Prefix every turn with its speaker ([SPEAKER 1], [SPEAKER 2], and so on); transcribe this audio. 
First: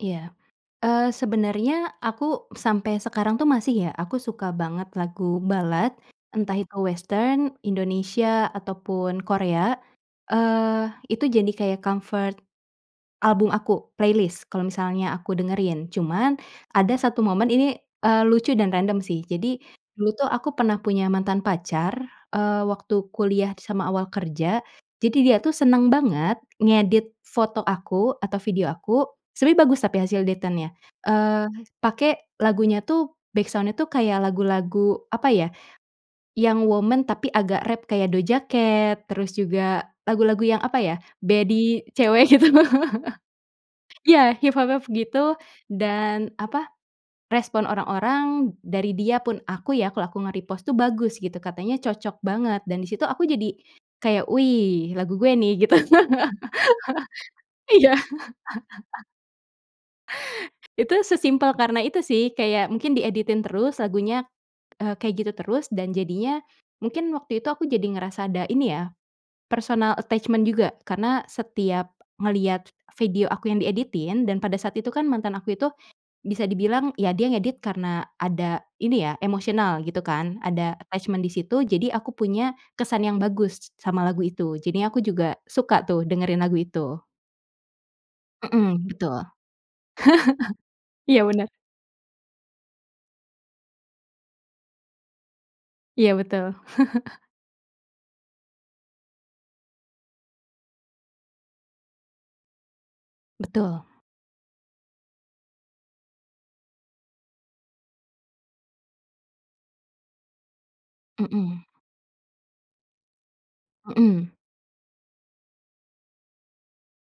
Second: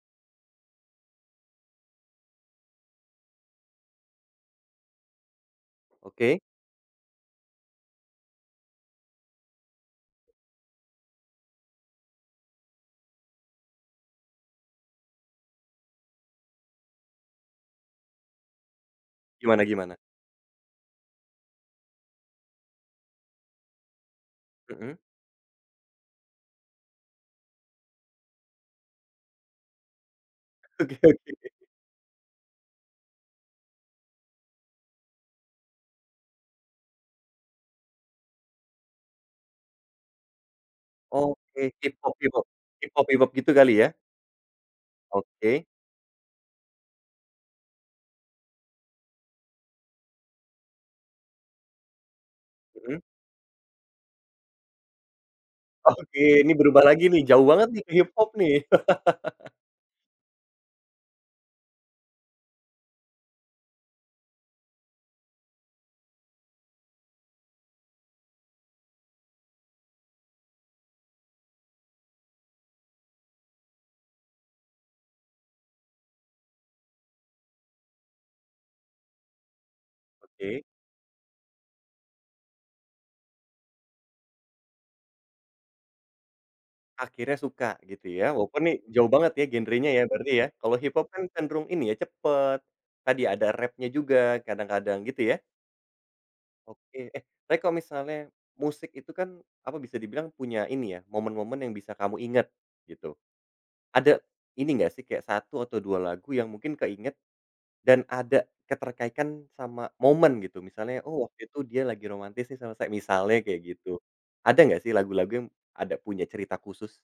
[SPEAKER 1] Iya. Eee, sebenarnya aku sampai sekarang tuh, masih, ya. Aku suka banget lagu ballad,
[SPEAKER 2] Oke.
[SPEAKER 1] entah itu western, Indonesia, ataupun Korea. Eee, itu jadi kayak comfort, album aku playlist, kalau misalnya aku dengerin. Cuman, ada 1 momen ini, eee, lucu dan random sih. Jadi,
[SPEAKER 2] Gimana gimana?
[SPEAKER 1] dulu tuh aku pernah punya mantan pacar, eee, waktu kuliah sama awal kerja.
[SPEAKER 2] Mhm?
[SPEAKER 1] Jadi, dia tuh seneng banget ngedit foto aku, atau video aku, sebenernya bagus tapi hasil editannya.
[SPEAKER 2] Oke oke.
[SPEAKER 1] Eee, pake lagunya tuh, backsound-nya tuh, kayak lagu-lagu, apa ya, yang woman, tapi agak rap kayak Doja Cat, terus juga lagu-lagu yang, apa ya,
[SPEAKER 2] Oke.
[SPEAKER 1] baddie cewek,
[SPEAKER 2] Hiphop-hiphop
[SPEAKER 1] gitu.
[SPEAKER 2] hiphop-hiphop, gitu kali, ya?
[SPEAKER 1] Iya, hiphop hip gitu,
[SPEAKER 2] Oke.
[SPEAKER 1] dan, apa, respon orang-orang, dari dia pun aku ya, kalau aku nge-repost tuh, bagus, gitu. Katanya cocok banget. Dan di
[SPEAKER 2] Mhm.
[SPEAKER 1] situ aku jadi kayak, "Wih lagu gue nih" Gitu.
[SPEAKER 2] Oke. Ini berubah lagi nih? Jauh banget nih, ke
[SPEAKER 1] Iya.
[SPEAKER 2] hiphop, nih.
[SPEAKER 1] Itu, sesimpel karena itu sih. Kayak mungkin dieditin terus, lagunya, eee, kayak gitu terus, dan jadinya, mungkin waktu itu aku jadi ngerasa ada, ini ya, personal attachment juga. Karena setiap ngelihat video aku yang dieditin, dan pada saat itu kan, mantan aku itu, bisa dibilang, ya, dia ngedit karena ada, ini ya, emosional gitu, kan,
[SPEAKER 2] Oke.
[SPEAKER 1] ada attachment di situ, jadi, aku punya, kesan yang bagus sama lagu itu. Jadinya aku juga suka tuh, dengerin lagu itu.
[SPEAKER 2] Akhirnya suka, gitu ya? Walaupun nih,
[SPEAKER 1] Mhm,
[SPEAKER 2] jauh
[SPEAKER 1] betul.
[SPEAKER 2] banget ya genrenya, berarti ya? Kalau hiphop
[SPEAKER 1] Iya,
[SPEAKER 2] kan
[SPEAKER 1] bener.
[SPEAKER 2] cenderung, ini ya, cepet, tadi ada rapnya juga kadang-kadang. Gitu ya?
[SPEAKER 1] Iya, betul.
[SPEAKER 2] Oke. Eh, tapi kalau misalnya, musik itu kan, apa, bisa dibilang, punya, ini ya, momen-momen yang bisa kamu inget, gitu.
[SPEAKER 1] Betul.
[SPEAKER 2] Ada ini nggak sih, kayak 1 atau 2 lagu, yang mungkin keinget, dan ada keterkaitan sama momen, gitu? Misalnya, "Oh, waktu itu
[SPEAKER 1] Mhm.
[SPEAKER 2] dia lagi romantis nih sama sa" Misalnya kayak gitu.
[SPEAKER 1] Mhm.
[SPEAKER 2] Ada nggak sih, lagu-lagu yang ada punya cerita khusus?